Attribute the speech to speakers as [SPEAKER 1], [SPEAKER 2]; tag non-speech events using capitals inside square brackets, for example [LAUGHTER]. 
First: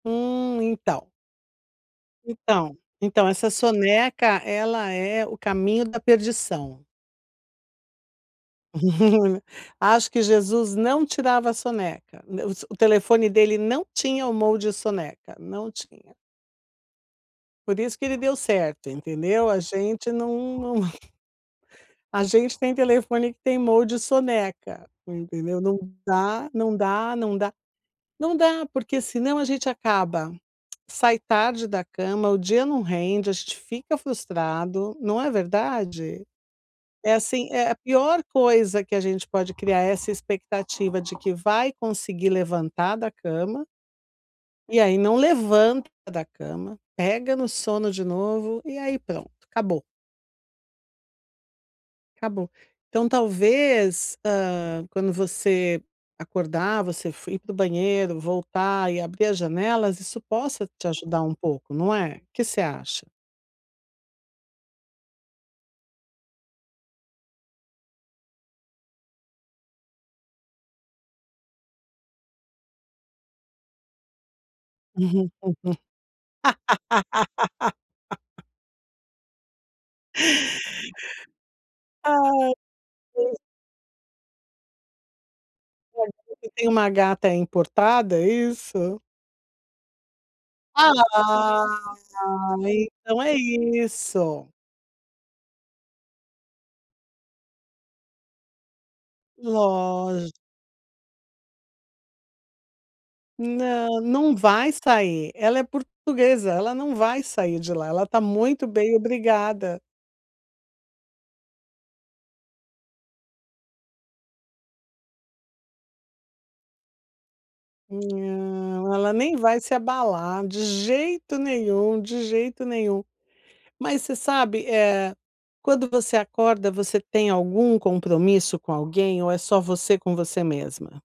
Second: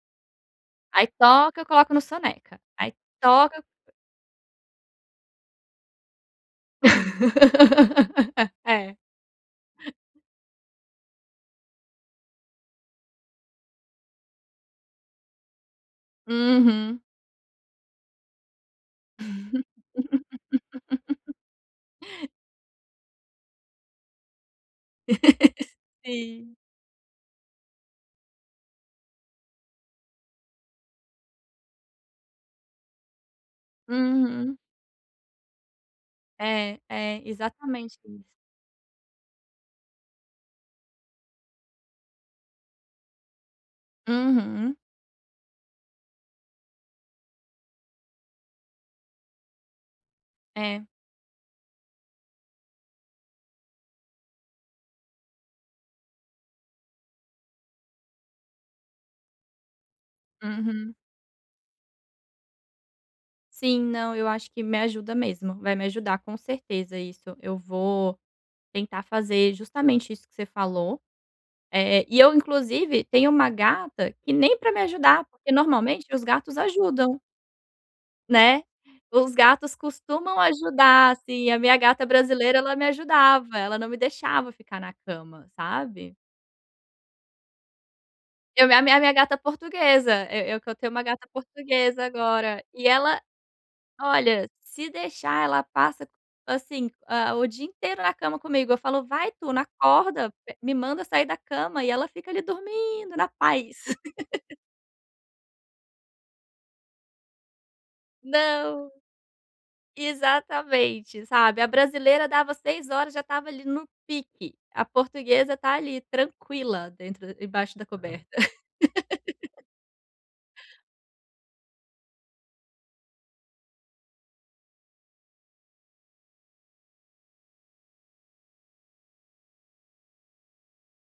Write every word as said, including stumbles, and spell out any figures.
[SPEAKER 1] Hum,
[SPEAKER 2] Aí
[SPEAKER 1] então
[SPEAKER 2] toca, eu coloco no soneca.
[SPEAKER 1] Então
[SPEAKER 2] Aí
[SPEAKER 1] então essa
[SPEAKER 2] toca
[SPEAKER 1] soneca ela é o caminho da perdição.
[SPEAKER 2] [LAUGHS] É.
[SPEAKER 1] [CHUCKLES] Acho que Jesus não tirava a soneca, n os o telefone dele não tinha o mode soneca, não tinha.
[SPEAKER 2] Uhum.
[SPEAKER 1] Por isso que ele deu certo, entendeu? A gente não não [CHUCKLES]
[SPEAKER 2] [LAUGHS]
[SPEAKER 1] A gente tem telefone que tem mode soneca, entendeu,
[SPEAKER 2] [LAUGHS]
[SPEAKER 1] não dá
[SPEAKER 2] Sim.
[SPEAKER 1] não dá não dá, não dá porque senão a gente acaba sai tarde da cama, o dia não rende, a gente fica
[SPEAKER 2] Uhum.
[SPEAKER 1] frustrado, não é verdade?
[SPEAKER 2] É,
[SPEAKER 1] É,
[SPEAKER 2] é,
[SPEAKER 1] assim, é é a
[SPEAKER 2] exatamente
[SPEAKER 1] pior
[SPEAKER 2] isso.
[SPEAKER 1] coisa que a gente pode criar é essa expectativa de que vai conseguir levantar da cama
[SPEAKER 2] Uhum.
[SPEAKER 1] e aí não levanta da cama, pega no sono de novo e aí pronto, acabou.
[SPEAKER 2] É.
[SPEAKER 1] Acabou. Então, talvez, ah, quando você acordar, você f ir para o banheiro, voltar e abrir as janelas, isso possa te
[SPEAKER 2] Uhum.
[SPEAKER 1] ajudar um pouco não é? O que você acha?
[SPEAKER 2] Sim. Não, eu acho que me ajuda mesmo, vai me ajudar com certeza isso, eu vou tentar fazer justamente isso que você falou, eh, e eu inclusive tenho uma gata que nem pra me ajudar porque normalmente os gatos ajudam.
[SPEAKER 1] [LAUGHS]
[SPEAKER 2] Né, os gatos costumam ajudar, assim. A minha gata
[SPEAKER 1] Ah,
[SPEAKER 2] brasileira ela me
[SPEAKER 1] pois
[SPEAKER 2] ajudava ela não me deixava ficar na cama,
[SPEAKER 1] Ah,
[SPEAKER 2] sabe.
[SPEAKER 1] você tem uma gata importada, é
[SPEAKER 2] Eu me a mi a
[SPEAKER 1] isso?
[SPEAKER 2] minha gata portuguesa, eu eu que eu tenho uma gata
[SPEAKER 1] Ah,
[SPEAKER 2] portuguesa agora
[SPEAKER 1] [UNINTELLIGIBLE]
[SPEAKER 2] e ela
[SPEAKER 1] então é
[SPEAKER 2] olha,
[SPEAKER 1] isso.
[SPEAKER 2] se deixar ela passa, assim, ah, o dia inteiro na cama comigo, eu falo: "Vai Tuna,
[SPEAKER 1] Lógi
[SPEAKER 2] acorda m me manda sair da cama", e ela fica ali dormindo na paz.
[SPEAKER 1] Não, não
[SPEAKER 2] [LAUGHS]
[SPEAKER 1] vai sair, ela é portuguesa, ela não vai sair de lá, ela tá muito
[SPEAKER 2] Não,
[SPEAKER 1] bem obrigada.
[SPEAKER 2] exatamente, sabe. A brasileira dava seis já estava ali no pique, a portuguesa tá ali tranquila dentro embaixo da coberta.
[SPEAKER 1] Não, ela nem vai
[SPEAKER 2] [LAUGHS]
[SPEAKER 1] se abalar, de jeito nenhum, de jeito nenhum. Mas você sabe, eh, quando você acorda, você tem algum compromisso com alguém ou é só você com você mesma?